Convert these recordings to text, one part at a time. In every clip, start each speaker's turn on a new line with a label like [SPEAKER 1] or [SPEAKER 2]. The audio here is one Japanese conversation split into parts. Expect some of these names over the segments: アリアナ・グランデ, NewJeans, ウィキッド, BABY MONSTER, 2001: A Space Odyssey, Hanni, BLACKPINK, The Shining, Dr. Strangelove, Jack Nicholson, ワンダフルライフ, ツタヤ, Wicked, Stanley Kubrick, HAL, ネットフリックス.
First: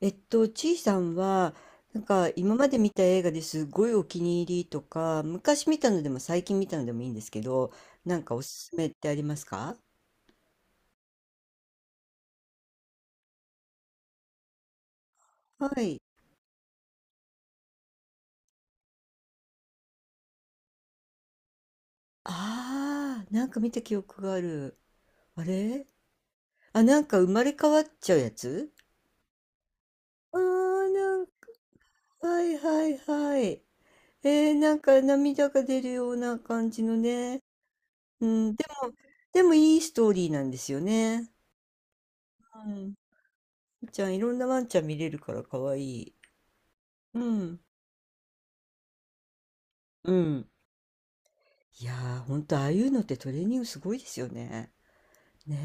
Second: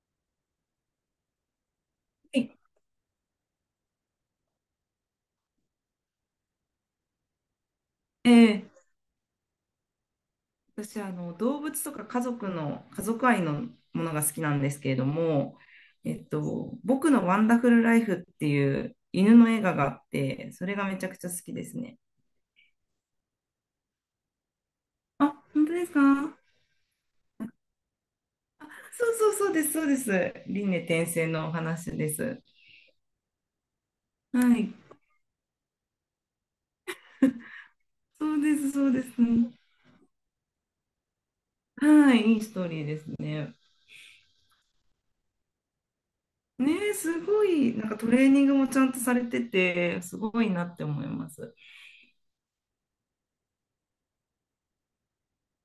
[SPEAKER 1] ちいさんは、なんか
[SPEAKER 2] い
[SPEAKER 1] 今まで見た映画ですごいお気に入りとか、昔見たのでも最近見たのでもいいんですけど、なんかお
[SPEAKER 2] え
[SPEAKER 1] すす
[SPEAKER 2] え
[SPEAKER 1] めってありますか？
[SPEAKER 2] 私動物とか家族愛のものが好きなんですけれども、
[SPEAKER 1] はい。
[SPEAKER 2] 僕のワンダフルライフっていう犬の映画があって、それがめちゃくちゃ好きですね。
[SPEAKER 1] ああ、なんか見た記憶がある。
[SPEAKER 2] あ、
[SPEAKER 1] あ
[SPEAKER 2] 本当
[SPEAKER 1] れ、
[SPEAKER 2] ですか？
[SPEAKER 1] あ、なんか生まれ変わっちゃうやつ。
[SPEAKER 2] そうそうそうです、そうです。
[SPEAKER 1] ああ
[SPEAKER 2] 輪廻
[SPEAKER 1] ー、
[SPEAKER 2] 転
[SPEAKER 1] なん
[SPEAKER 2] 生
[SPEAKER 1] か、
[SPEAKER 2] のお話で
[SPEAKER 1] は
[SPEAKER 2] す。
[SPEAKER 1] いはいはい。
[SPEAKER 2] はい、
[SPEAKER 1] なんか涙が出るような感じのね。う
[SPEAKER 2] そう
[SPEAKER 1] ん、
[SPEAKER 2] で
[SPEAKER 1] で
[SPEAKER 2] す、そう
[SPEAKER 1] も、
[SPEAKER 2] です。
[SPEAKER 1] でもいいストーリーなんですよね。
[SPEAKER 2] はい、いいストー
[SPEAKER 1] う
[SPEAKER 2] リー
[SPEAKER 1] ん。
[SPEAKER 2] ですね。
[SPEAKER 1] ちゃん、いろんなワンちゃん見れるから可愛い。
[SPEAKER 2] ねえ、
[SPEAKER 1] う
[SPEAKER 2] すご
[SPEAKER 1] ん。
[SPEAKER 2] い、なんかトレーニングもちゃんとされてて、
[SPEAKER 1] う
[SPEAKER 2] すご
[SPEAKER 1] ん。
[SPEAKER 2] いなって思います。
[SPEAKER 1] いやー、ほんと、ああいうのってトレーニングすごいですよね。ね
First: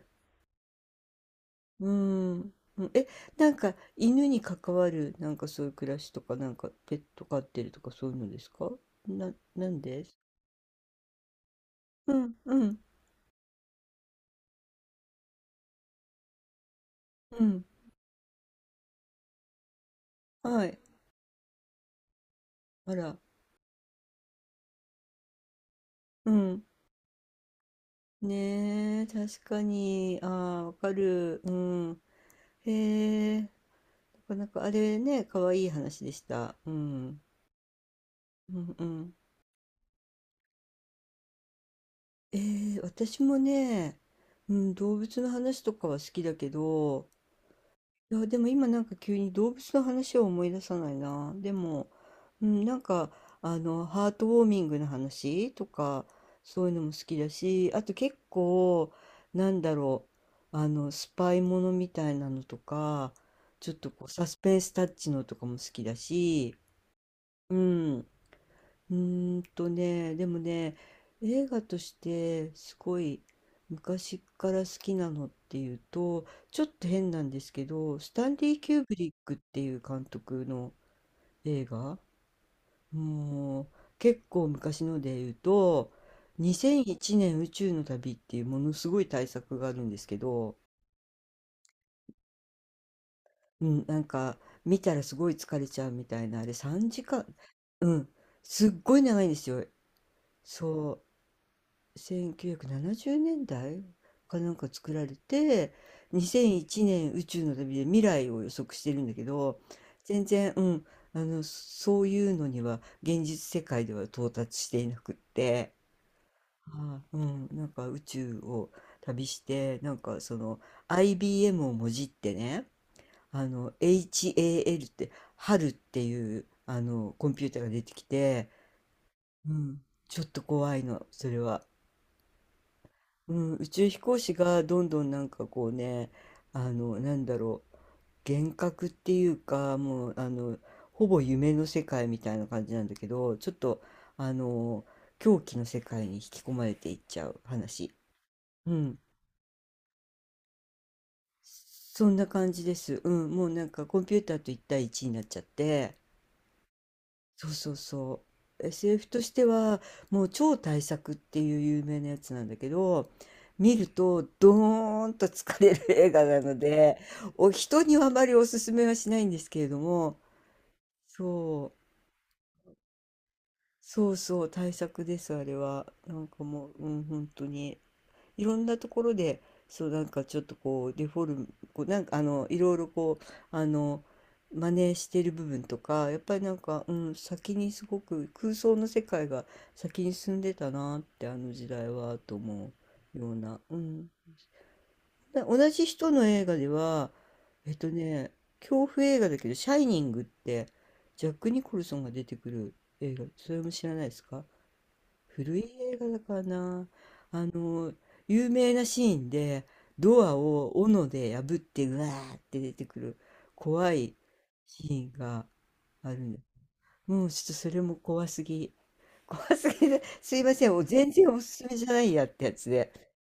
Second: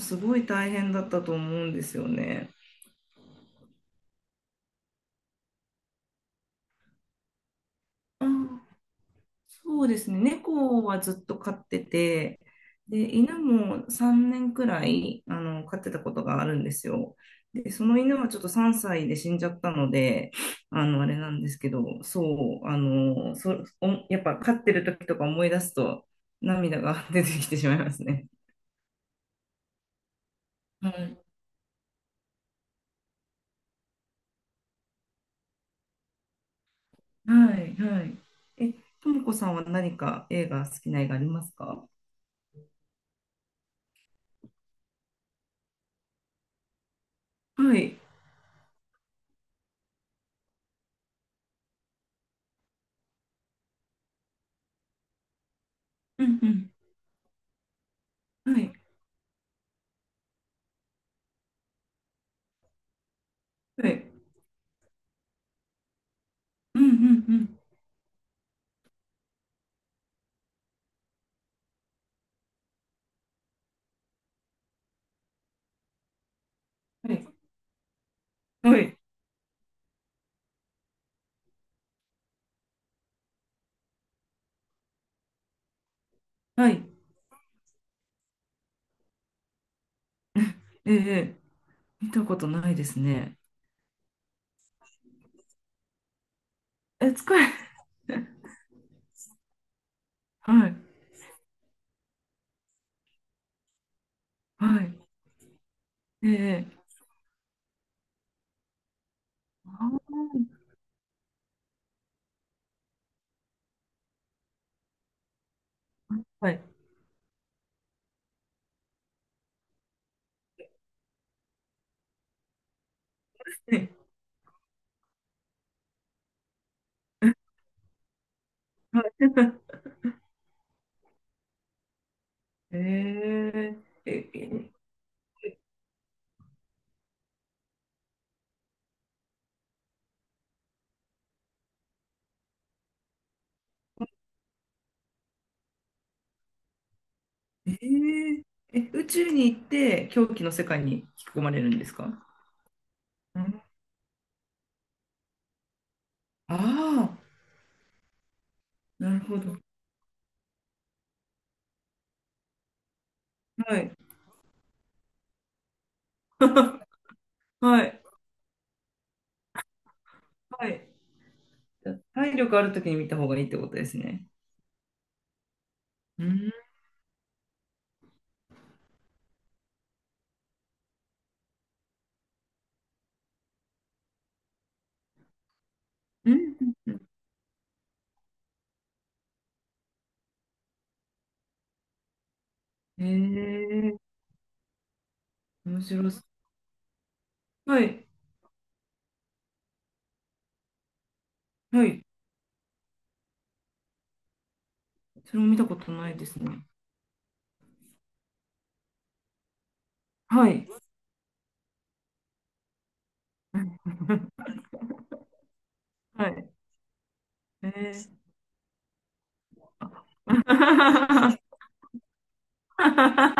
[SPEAKER 1] え。
[SPEAKER 2] すごい大変だったと思うんで
[SPEAKER 1] う
[SPEAKER 2] すよ
[SPEAKER 1] ん。
[SPEAKER 2] ね。
[SPEAKER 1] うんえ、なんか、犬に関わる、なんかそういう暮らしとか、なんか、ペット飼ってるとか、そういう
[SPEAKER 2] あ
[SPEAKER 1] のです
[SPEAKER 2] ー、
[SPEAKER 1] か？なん
[SPEAKER 2] そうで
[SPEAKER 1] で
[SPEAKER 2] す
[SPEAKER 1] す？
[SPEAKER 2] ね。猫はずっと飼って
[SPEAKER 1] うん、
[SPEAKER 2] て、
[SPEAKER 1] うん、
[SPEAKER 2] で、犬も3年くらい、飼ってたことがあるんですよ。
[SPEAKER 1] うん。
[SPEAKER 2] で、その犬はちょっと3歳で死んじゃったので、
[SPEAKER 1] はい。
[SPEAKER 2] あれなんですけど、そう、
[SPEAKER 1] あら。
[SPEAKER 2] やっぱ飼ってる時とか思い出すと
[SPEAKER 1] うん。
[SPEAKER 2] 涙が 出てきてしまいますね。
[SPEAKER 1] ねえ、確かに。ああ、わか
[SPEAKER 2] はい。
[SPEAKER 1] る。うん。へえ。なかなか、あれね、かわいい話でした。うん。
[SPEAKER 2] はい、はい。
[SPEAKER 1] う
[SPEAKER 2] え、
[SPEAKER 1] ん、う
[SPEAKER 2] と
[SPEAKER 1] ん。
[SPEAKER 2] もこさんは何か映画、好きな映画ありますか？
[SPEAKER 1] 私もね、うん、動物の話とかは好きだけど、
[SPEAKER 2] はい。
[SPEAKER 1] いや、でも今なんか急に動物の話を思い出さないな。でも、うん、なんか、あの、ハートウォーミングの話とか、
[SPEAKER 2] う
[SPEAKER 1] そう
[SPEAKER 2] ん
[SPEAKER 1] いうのも好きだし、あと結
[SPEAKER 2] うん。はい。
[SPEAKER 1] 構、なんだろう、あの、スパイものみたいなのとか、ちょっ
[SPEAKER 2] は
[SPEAKER 1] とこう、
[SPEAKER 2] い。
[SPEAKER 1] サスペンスタッチのとかも好きだし、
[SPEAKER 2] うんうんう
[SPEAKER 1] う
[SPEAKER 2] ん。
[SPEAKER 1] ん。うーんとね、でもね、映画としてすごい昔から好きなのっていうと、ちょっと変
[SPEAKER 2] は
[SPEAKER 1] なん
[SPEAKER 2] い。
[SPEAKER 1] ですけど、スタンリー・キ
[SPEAKER 2] は
[SPEAKER 1] ューブ
[SPEAKER 2] い。
[SPEAKER 1] リックっていう監督の映画、もう結構昔ので言うと、
[SPEAKER 2] はい。
[SPEAKER 1] 2001年宇宙の旅っていうものすごい大作があるんですけど、
[SPEAKER 2] ええ、見たことないですね。
[SPEAKER 1] うん、なんか見たらすごい疲れちゃうみたいな、あれ3
[SPEAKER 2] え、
[SPEAKER 1] 時間、
[SPEAKER 2] 使え、
[SPEAKER 1] うん、すっごい長いんですよ。
[SPEAKER 2] はい。
[SPEAKER 1] そう。1970年代かなんか
[SPEAKER 2] は
[SPEAKER 1] 作
[SPEAKER 2] い。
[SPEAKER 1] られて
[SPEAKER 2] え
[SPEAKER 1] 2001
[SPEAKER 2] え、
[SPEAKER 1] 年宇宙の旅で未来を予測してるんだけど、
[SPEAKER 2] あー、
[SPEAKER 1] 全然、うん、あのそういうのには現実世界では到達していなくって、
[SPEAKER 2] はい。
[SPEAKER 1] ああうん、なんか宇宙を旅してなんかその IBM をもじってね、あの
[SPEAKER 2] ええ、
[SPEAKER 1] HAL って春っていうあのコンピュ ーターが出てきて、
[SPEAKER 2] はい。
[SPEAKER 1] うん、ちょっと怖いのそれは。うん、宇
[SPEAKER 2] え
[SPEAKER 1] 宙飛
[SPEAKER 2] え、
[SPEAKER 1] 行
[SPEAKER 2] え
[SPEAKER 1] 士が
[SPEAKER 2] え、
[SPEAKER 1] どんどんなんかこうね、あの、なんだろう、幻覚っていうか、もう、あの、ほぼ夢の世界みたいな感じなんだけど、ちょっと、あの、狂気の世界に引き込まれていっちゃう
[SPEAKER 2] え
[SPEAKER 1] 話。
[SPEAKER 2] え、
[SPEAKER 1] うん。
[SPEAKER 2] 宇宙に行って狂気の世界に引き込まれるんです
[SPEAKER 1] そ
[SPEAKER 2] か？
[SPEAKER 1] んな感じです。うん。
[SPEAKER 2] う
[SPEAKER 1] もう
[SPEAKER 2] ん、
[SPEAKER 1] なんかコンピューターと1対1になっちゃって、
[SPEAKER 2] ああ
[SPEAKER 1] そうそうそう。
[SPEAKER 2] ー、
[SPEAKER 1] SF
[SPEAKER 2] な
[SPEAKER 1] と
[SPEAKER 2] る
[SPEAKER 1] し
[SPEAKER 2] ほ
[SPEAKER 1] て
[SPEAKER 2] ど。
[SPEAKER 1] は、もう超大作っていう有名なやつなんだけど、見
[SPEAKER 2] は
[SPEAKER 1] る
[SPEAKER 2] い。
[SPEAKER 1] とドーンと疲れる映画なので、お人
[SPEAKER 2] は
[SPEAKER 1] に
[SPEAKER 2] い。
[SPEAKER 1] はあまりおすすめはしないんですけれども、
[SPEAKER 2] はい。
[SPEAKER 1] そう、
[SPEAKER 2] 体力あるときに見た方がいいってことです
[SPEAKER 1] そう
[SPEAKER 2] ね。
[SPEAKER 1] そう、大作です、あれは。な
[SPEAKER 2] う
[SPEAKER 1] んか
[SPEAKER 2] ん。
[SPEAKER 1] もう、うん、本当に。いろんなところでそうなんかちょっとこうデフォルムこうなんかあのいろいろこうあの真似してる部分とかやっ
[SPEAKER 2] う
[SPEAKER 1] ぱりな
[SPEAKER 2] ん。
[SPEAKER 1] んか、
[SPEAKER 2] う
[SPEAKER 1] う
[SPEAKER 2] ん、
[SPEAKER 1] ん、先にすごく空想の世界が先に進んでたなってあの時代はと思
[SPEAKER 2] え
[SPEAKER 1] うような、うん、
[SPEAKER 2] え、
[SPEAKER 1] で同
[SPEAKER 2] 面
[SPEAKER 1] じ人
[SPEAKER 2] 白そ
[SPEAKER 1] の映画では
[SPEAKER 2] う。
[SPEAKER 1] えっ
[SPEAKER 2] は
[SPEAKER 1] と
[SPEAKER 2] い。
[SPEAKER 1] ね恐怖映画だけど「シャイニング」ってジャック・ニコル
[SPEAKER 2] は
[SPEAKER 1] ソン
[SPEAKER 2] い。
[SPEAKER 1] が出てくる映画、それも知らないですか？
[SPEAKER 2] それも見
[SPEAKER 1] 古い
[SPEAKER 2] たこと
[SPEAKER 1] 映画
[SPEAKER 2] ない
[SPEAKER 1] だ
[SPEAKER 2] で
[SPEAKER 1] か
[SPEAKER 2] す
[SPEAKER 1] ら
[SPEAKER 2] ね。
[SPEAKER 1] な。あの、有名なシーンで、ドア
[SPEAKER 2] はい。
[SPEAKER 1] を斧で破って、うわーって出てくる怖い シーンがある
[SPEAKER 2] は
[SPEAKER 1] んだ。
[SPEAKER 2] い。
[SPEAKER 1] もうちょっと
[SPEAKER 2] え
[SPEAKER 1] それも
[SPEAKER 2] ー
[SPEAKER 1] 怖すぎ。怖すぎで、すいません。もう全然おす すめじゃないやってやつで。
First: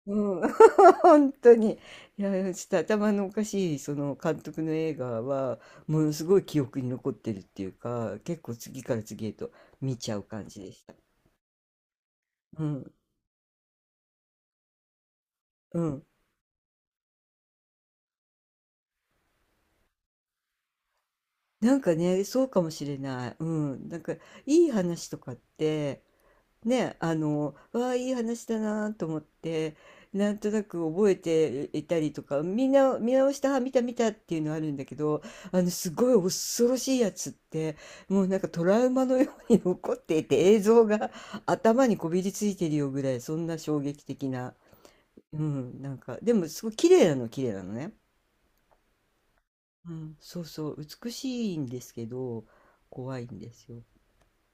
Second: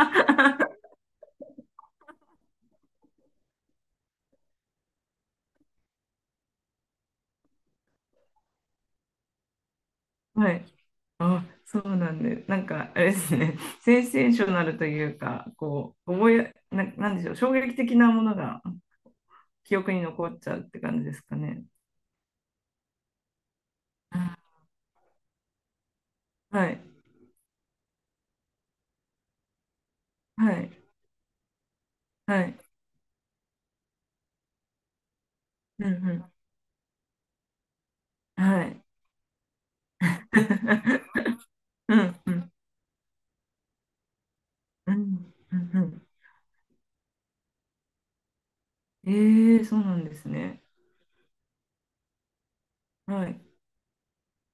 [SPEAKER 1] うん。本当に。いや、ちょっと頭のおかしい、その監督の映画は、ものすごい記憶に残ってるっていうか、結構次から次へと見ちゃう感
[SPEAKER 2] は
[SPEAKER 1] じ
[SPEAKER 2] い。
[SPEAKER 1] でした。
[SPEAKER 2] あ、そうなんで、な
[SPEAKER 1] う
[SPEAKER 2] んか、
[SPEAKER 1] ん。
[SPEAKER 2] あれですね、センセーショナルというか、
[SPEAKER 1] う
[SPEAKER 2] こ
[SPEAKER 1] ん。
[SPEAKER 2] う、覚え、な、なんでしょう、衝撃的なものが記憶に残っちゃうって感じですかね。
[SPEAKER 1] なんかね、そうかもしれない。うん。なんか、
[SPEAKER 2] あ
[SPEAKER 1] いい話とかって、
[SPEAKER 2] はい。
[SPEAKER 1] ね、あの、わあ、いい話だなと思って、なんと
[SPEAKER 2] は
[SPEAKER 1] な
[SPEAKER 2] い。
[SPEAKER 1] く覚えていたりと
[SPEAKER 2] は
[SPEAKER 1] か、
[SPEAKER 2] い。
[SPEAKER 1] みんな見直した、あ見た見たっていうのあるんだけど、あの、
[SPEAKER 2] う
[SPEAKER 1] す
[SPEAKER 2] ん
[SPEAKER 1] ごい
[SPEAKER 2] う
[SPEAKER 1] 恐ろしいやつって、もうなん
[SPEAKER 2] ん。
[SPEAKER 1] か
[SPEAKER 2] は
[SPEAKER 1] トラ
[SPEAKER 2] い。
[SPEAKER 1] ウマのように 残っていて、映像が頭 に
[SPEAKER 2] う
[SPEAKER 1] こ
[SPEAKER 2] ん
[SPEAKER 1] び
[SPEAKER 2] う
[SPEAKER 1] りつ
[SPEAKER 2] ん
[SPEAKER 1] いてるよぐらい、そんな衝撃的な。
[SPEAKER 2] うん
[SPEAKER 1] う
[SPEAKER 2] うんう
[SPEAKER 1] ん、なん
[SPEAKER 2] ん。
[SPEAKER 1] か、でも、すごい綺麗なの、綺麗なのね。
[SPEAKER 2] えー、そう
[SPEAKER 1] う
[SPEAKER 2] なんで
[SPEAKER 1] ん、
[SPEAKER 2] す
[SPEAKER 1] そう
[SPEAKER 2] ね。
[SPEAKER 1] そう、美しいんですけど、怖い
[SPEAKER 2] は
[SPEAKER 1] ん
[SPEAKER 2] い。
[SPEAKER 1] ですよ。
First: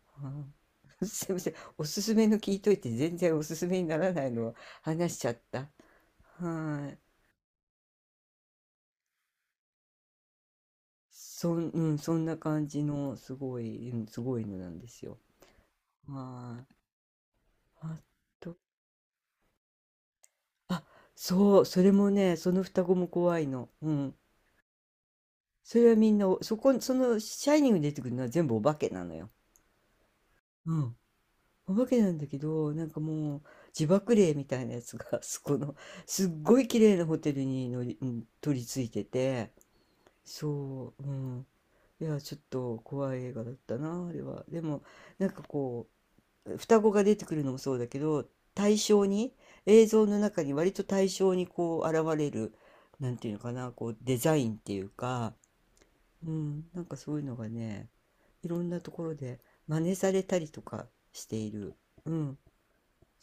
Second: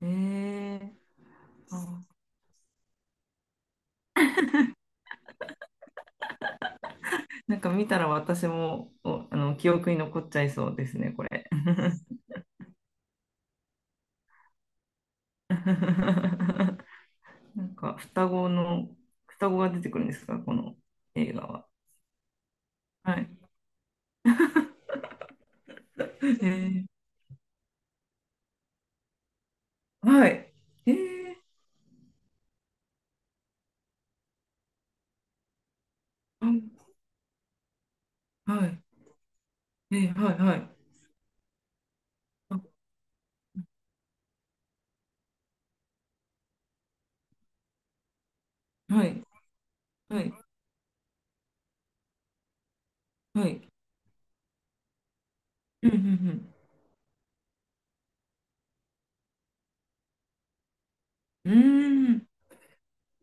[SPEAKER 2] え
[SPEAKER 1] あ
[SPEAKER 2] えー。
[SPEAKER 1] ー すいません。おす
[SPEAKER 2] あー、
[SPEAKER 1] すめの聞いといて全然おすすめにならないのを話しちゃった。はい。
[SPEAKER 2] なんか見たら私も、おあの、記憶に残っちゃいそうですね、これ。
[SPEAKER 1] そん、うん、そんな感じのすごい、うん、すごいのなんですよ。はい。
[SPEAKER 2] なんか
[SPEAKER 1] あと、
[SPEAKER 2] 双子が出てくるんですか、この
[SPEAKER 1] あ、
[SPEAKER 2] 映画
[SPEAKER 1] そう、
[SPEAKER 2] は？
[SPEAKER 1] それもね、その双子も
[SPEAKER 2] は
[SPEAKER 1] 怖
[SPEAKER 2] い。
[SPEAKER 1] いの。うん。それは
[SPEAKER 2] え
[SPEAKER 1] みんな、そこ、
[SPEAKER 2] ー、
[SPEAKER 1] その、シャイニングに出てくるのは全部お化けなのよ。
[SPEAKER 2] はい。
[SPEAKER 1] う
[SPEAKER 2] え
[SPEAKER 1] ん。
[SPEAKER 2] ー、
[SPEAKER 1] お化けなんだけど、なんかもう、自爆霊みたいなやつが、そこの、すっ
[SPEAKER 2] あ
[SPEAKER 1] ごい綺麗なホテルに乗り、うん、取り
[SPEAKER 2] は
[SPEAKER 1] 付
[SPEAKER 2] い。
[SPEAKER 1] いてて、
[SPEAKER 2] はい、はい。
[SPEAKER 1] そう、うん。いや、ちょっ
[SPEAKER 2] あ
[SPEAKER 1] と怖い映画だったな、あれは。でも、なんかこう、双子が出てくるのもそうだけど、対
[SPEAKER 2] は
[SPEAKER 1] 象
[SPEAKER 2] い、
[SPEAKER 1] に、映像の
[SPEAKER 2] はい、
[SPEAKER 1] 中に割と対象にこう現れる、なんていうの
[SPEAKER 2] は
[SPEAKER 1] か
[SPEAKER 2] い。
[SPEAKER 1] な、こうデザインっていうか、
[SPEAKER 2] うん、う
[SPEAKER 1] う
[SPEAKER 2] ん、
[SPEAKER 1] ん、なんかそういうのがね、いろんなところで真似されたりとかして
[SPEAKER 2] う
[SPEAKER 1] い
[SPEAKER 2] ん。う
[SPEAKER 1] る。う
[SPEAKER 2] ーん。
[SPEAKER 1] ん、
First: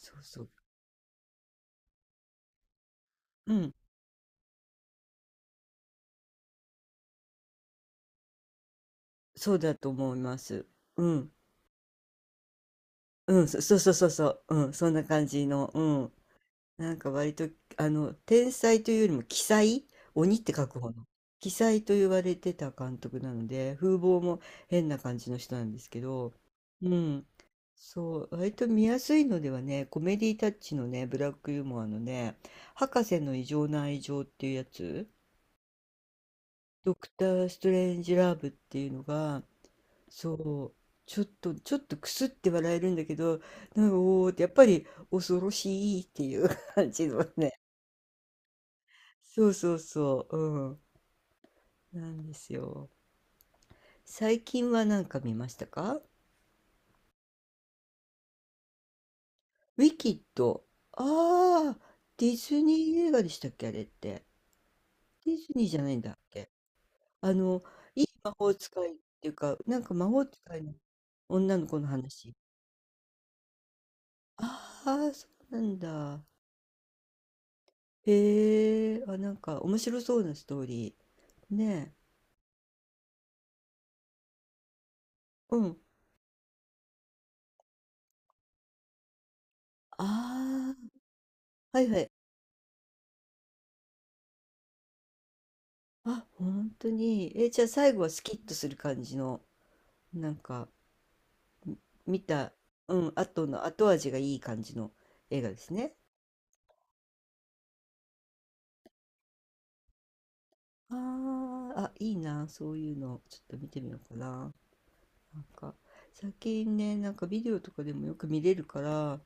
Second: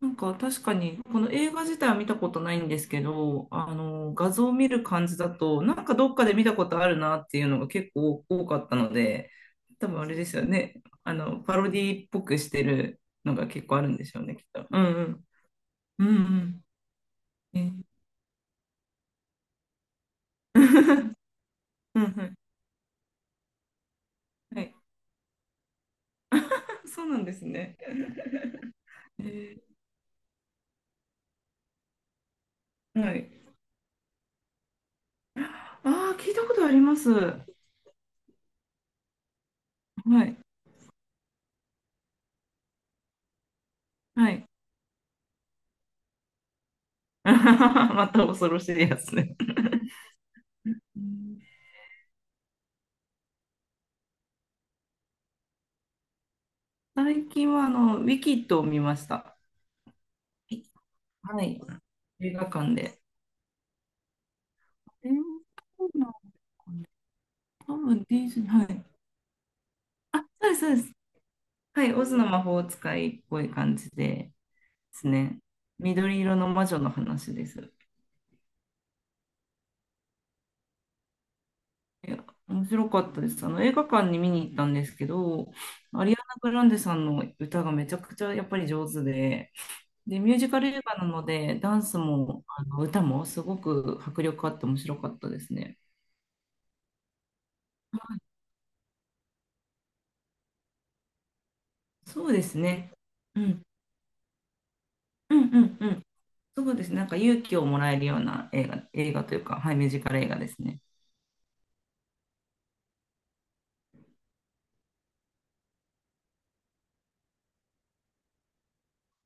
[SPEAKER 2] なん
[SPEAKER 1] う
[SPEAKER 2] か
[SPEAKER 1] そう。
[SPEAKER 2] 確かに、この映画自体は見たことないんですけど、
[SPEAKER 1] う
[SPEAKER 2] あ
[SPEAKER 1] ん、
[SPEAKER 2] の、画像を見る感じだと、なんかどっかで見たことあるなっていうのが結構多かったので、
[SPEAKER 1] そうだ
[SPEAKER 2] 多
[SPEAKER 1] と
[SPEAKER 2] 分あれ
[SPEAKER 1] 思い
[SPEAKER 2] で
[SPEAKER 1] ま
[SPEAKER 2] すよ
[SPEAKER 1] す。
[SPEAKER 2] ね。
[SPEAKER 1] う
[SPEAKER 2] あ
[SPEAKER 1] ん、
[SPEAKER 2] の、パロディっぽくしてるの
[SPEAKER 1] う
[SPEAKER 2] が
[SPEAKER 1] ん、そ
[SPEAKER 2] 結
[SPEAKER 1] そ
[SPEAKER 2] 構
[SPEAKER 1] う
[SPEAKER 2] ある
[SPEAKER 1] そう
[SPEAKER 2] んで
[SPEAKER 1] そう
[SPEAKER 2] しょう
[SPEAKER 1] そ
[SPEAKER 2] ね、き
[SPEAKER 1] う、
[SPEAKER 2] っと。
[SPEAKER 1] うん、
[SPEAKER 2] うん
[SPEAKER 1] そん
[SPEAKER 2] う
[SPEAKER 1] な
[SPEAKER 2] ん。
[SPEAKER 1] 感じの、う
[SPEAKER 2] う
[SPEAKER 1] ん。
[SPEAKER 2] ん
[SPEAKER 1] なんか割と、
[SPEAKER 2] うん。
[SPEAKER 1] あの、天才というよりも鬼才、鬼って
[SPEAKER 2] え
[SPEAKER 1] 書く方の、鬼才と
[SPEAKER 2] うんう
[SPEAKER 1] 言わ
[SPEAKER 2] ん、
[SPEAKER 1] れてた監督なので、風貌も
[SPEAKER 2] はい。
[SPEAKER 1] 変な感じの人なんですけど、う
[SPEAKER 2] そうなん
[SPEAKER 1] ん、
[SPEAKER 2] ですね。
[SPEAKER 1] そう、割と見やすいのでは
[SPEAKER 2] え
[SPEAKER 1] ね、コメディタッチのね、ブラックユーモアのね、博
[SPEAKER 2] は
[SPEAKER 1] 士
[SPEAKER 2] い。
[SPEAKER 1] の異常な愛情っていうやつ、
[SPEAKER 2] ああ、聞いたことあり
[SPEAKER 1] ド
[SPEAKER 2] ま
[SPEAKER 1] ク
[SPEAKER 2] す。
[SPEAKER 1] タ
[SPEAKER 2] は
[SPEAKER 1] ー・ストレンジ・ラブっていうのが、そ
[SPEAKER 2] い。
[SPEAKER 1] う、ちょっとくすって笑えるんだけど、なんか、お
[SPEAKER 2] は
[SPEAKER 1] ーって、
[SPEAKER 2] い。
[SPEAKER 1] やっぱり恐ろしいっていう 感じの ね、
[SPEAKER 2] また恐ろしいやつね。
[SPEAKER 1] そうそうそう、うん、
[SPEAKER 2] うん、
[SPEAKER 1] なんですよ。最近は何か見ましたか？
[SPEAKER 2] 最近はウィキッドを見ました。
[SPEAKER 1] ウィキッド。
[SPEAKER 2] はい。
[SPEAKER 1] ああ、デ
[SPEAKER 2] 映
[SPEAKER 1] ィ
[SPEAKER 2] 画
[SPEAKER 1] ズ
[SPEAKER 2] 館
[SPEAKER 1] ニ
[SPEAKER 2] で。
[SPEAKER 1] ー映画でしたっけ、あれって。
[SPEAKER 2] えー、
[SPEAKER 1] ディズニーじゃ
[SPEAKER 2] そ
[SPEAKER 1] ない
[SPEAKER 2] う
[SPEAKER 1] ん
[SPEAKER 2] な
[SPEAKER 1] だ
[SPEAKER 2] ん
[SPEAKER 1] っけ。あの、
[SPEAKER 2] 多分
[SPEAKER 1] いい
[SPEAKER 2] ディ
[SPEAKER 1] 魔
[SPEAKER 2] ズニー、
[SPEAKER 1] 法
[SPEAKER 2] はい。
[SPEAKER 1] 使いっていうか、なんか魔
[SPEAKER 2] あ、
[SPEAKER 1] 法
[SPEAKER 2] そうで
[SPEAKER 1] 使
[SPEAKER 2] す、
[SPEAKER 1] い
[SPEAKER 2] そ
[SPEAKER 1] の
[SPEAKER 2] うです。
[SPEAKER 1] 女の子
[SPEAKER 2] は
[SPEAKER 1] の
[SPEAKER 2] い。オズの
[SPEAKER 1] 話。
[SPEAKER 2] 魔法使いっぽい感じで
[SPEAKER 1] あ
[SPEAKER 2] す
[SPEAKER 1] あ、そ
[SPEAKER 2] ね。
[SPEAKER 1] うなん
[SPEAKER 2] 緑
[SPEAKER 1] だ。
[SPEAKER 2] 色の魔女の話です。
[SPEAKER 1] へえ、あ、なんか面白そうなストーリー。ね
[SPEAKER 2] いや、面白かったです。あの映画館に見に行ったんですけど、
[SPEAKER 1] え。うん。
[SPEAKER 2] アリアナ・グランデさんの歌がめちゃくちゃやっぱり上手で、ミュージカル
[SPEAKER 1] ああ、
[SPEAKER 2] 映画なので、ダ
[SPEAKER 1] は
[SPEAKER 2] ン
[SPEAKER 1] い
[SPEAKER 2] ス
[SPEAKER 1] はい。
[SPEAKER 2] もあの歌もすごく迫力あって面白かったですね。
[SPEAKER 1] あ、本当に。え、じゃあ最後はスキッとする感じの、なんか。見
[SPEAKER 2] そうで
[SPEAKER 1] た、
[SPEAKER 2] すね。
[SPEAKER 1] うん、
[SPEAKER 2] う
[SPEAKER 1] 後
[SPEAKER 2] ん。
[SPEAKER 1] の後味がいい感じの
[SPEAKER 2] う
[SPEAKER 1] 映
[SPEAKER 2] ん
[SPEAKER 1] 画で
[SPEAKER 2] う
[SPEAKER 1] す
[SPEAKER 2] んう
[SPEAKER 1] ね。
[SPEAKER 2] ん、そうですね。なんか勇気をもらえるような映画というか、はい、ミュージカル映画ですね。
[SPEAKER 1] あーあ、いいな、そういうの、ちょっと見てみようかな。なんか、最近ね、なんかビデオとかでもよく見れるから、あ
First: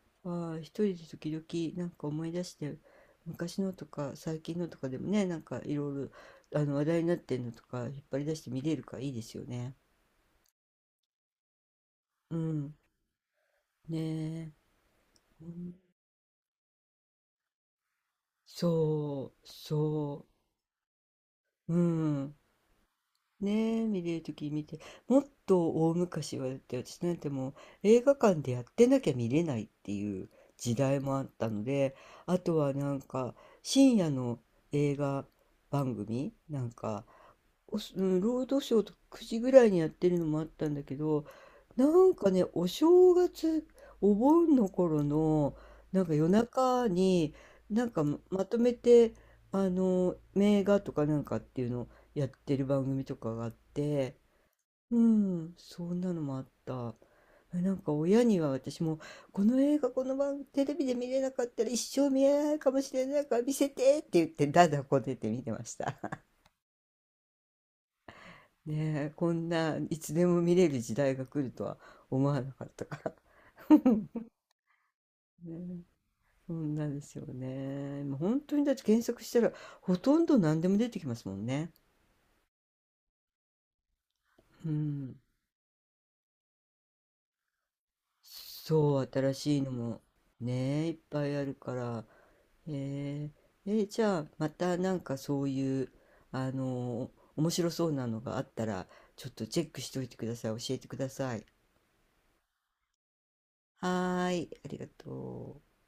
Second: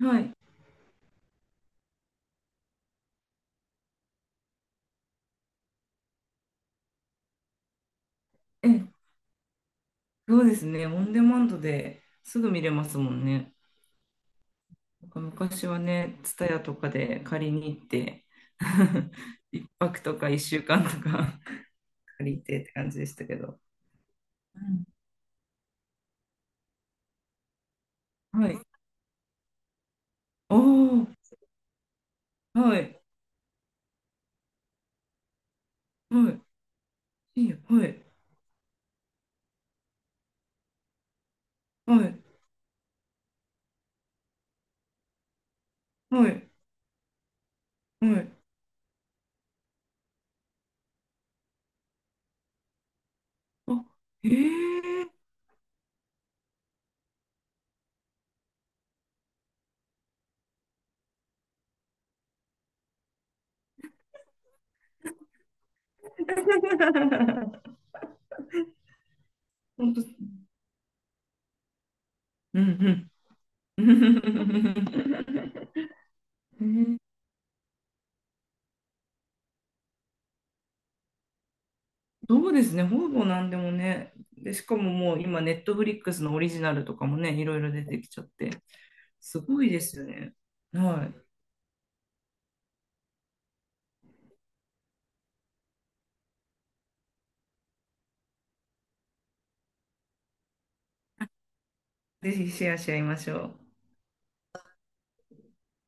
[SPEAKER 2] はい。
[SPEAKER 1] ー一人で時々なんか思い出して、昔のとか最近のとかでもね、なんかいろいろあの話題になってんのとか引っ張り出して見れるか
[SPEAKER 2] え、
[SPEAKER 1] らいいですよね。
[SPEAKER 2] そうですね。オンデマンドで
[SPEAKER 1] う
[SPEAKER 2] すぐ見れ
[SPEAKER 1] ん。
[SPEAKER 2] ますもんね。
[SPEAKER 1] ねえ。
[SPEAKER 2] なんか
[SPEAKER 1] う
[SPEAKER 2] 昔
[SPEAKER 1] ん
[SPEAKER 2] はね、ツタヤとかで借りに行って、
[SPEAKER 1] そう、
[SPEAKER 2] 一泊と
[SPEAKER 1] そ
[SPEAKER 2] か一週間とか
[SPEAKER 1] う。う
[SPEAKER 2] 借
[SPEAKER 1] ん。
[SPEAKER 2] りてって感じでしたけど。
[SPEAKER 1] ねえ、見れるとき
[SPEAKER 2] う
[SPEAKER 1] 見て、
[SPEAKER 2] ん、
[SPEAKER 1] もっと大昔はだって私なんてもう映画館
[SPEAKER 2] は
[SPEAKER 1] で
[SPEAKER 2] い。
[SPEAKER 1] やってなきゃ見れないっていう
[SPEAKER 2] お
[SPEAKER 1] 時代
[SPEAKER 2] ー、
[SPEAKER 1] もあったので、あとは
[SPEAKER 2] は
[SPEAKER 1] なん
[SPEAKER 2] い、
[SPEAKER 1] か深夜の映画番
[SPEAKER 2] は
[SPEAKER 1] 組なんか
[SPEAKER 2] い、いいよ、
[SPEAKER 1] お
[SPEAKER 2] は
[SPEAKER 1] すう
[SPEAKER 2] い、
[SPEAKER 1] ん、労働省と9時ぐらいにやってるのもあったんだけど、な
[SPEAKER 2] は
[SPEAKER 1] ん
[SPEAKER 2] い、
[SPEAKER 1] かね、お正月、お盆の頃の、なんか夜
[SPEAKER 2] はい、
[SPEAKER 1] 中に、なんか
[SPEAKER 2] はい。
[SPEAKER 1] まとめて、あの、名画とかなんかっていうのをやってる番組とかがあっ
[SPEAKER 2] あ、
[SPEAKER 1] て、
[SPEAKER 2] え
[SPEAKER 1] う
[SPEAKER 2] ー。
[SPEAKER 1] ん、そんなのもあった。えなんか親には私も、この映画、この番、テレビで見れなかったら一生見えないかもしれないから見せてって言って、だだこねて見てました。ねえ、こんな
[SPEAKER 2] 本
[SPEAKER 1] い
[SPEAKER 2] 当、
[SPEAKER 1] つでも見れる時代が来るとは思わな
[SPEAKER 2] う
[SPEAKER 1] かったか
[SPEAKER 2] ん
[SPEAKER 1] ら。
[SPEAKER 2] う ん。
[SPEAKER 1] ね、そ
[SPEAKER 2] え
[SPEAKER 1] んな
[SPEAKER 2] ー
[SPEAKER 1] ですよね。もう本当にだって検索したらほとんど何でも出てきますもんね。
[SPEAKER 2] そうですね、ほぼ何でもね。で、し
[SPEAKER 1] う
[SPEAKER 2] かもも
[SPEAKER 1] ん。
[SPEAKER 2] う今、ネットフリックスのオリジナルとかもね、いろいろ出てきちゃって、
[SPEAKER 1] そう、新
[SPEAKER 2] す
[SPEAKER 1] しい
[SPEAKER 2] ご
[SPEAKER 1] の
[SPEAKER 2] いです
[SPEAKER 1] も
[SPEAKER 2] よね。
[SPEAKER 1] ねえ、いっ
[SPEAKER 2] は
[SPEAKER 1] ぱいあるから。えーじゃあまたなんかそういう、あの、面白そうなのがあったらちょっとチェックしておいてください。教えてください。
[SPEAKER 2] い。ぜひシェアし合いましょう。
[SPEAKER 1] はーい、ありがとう。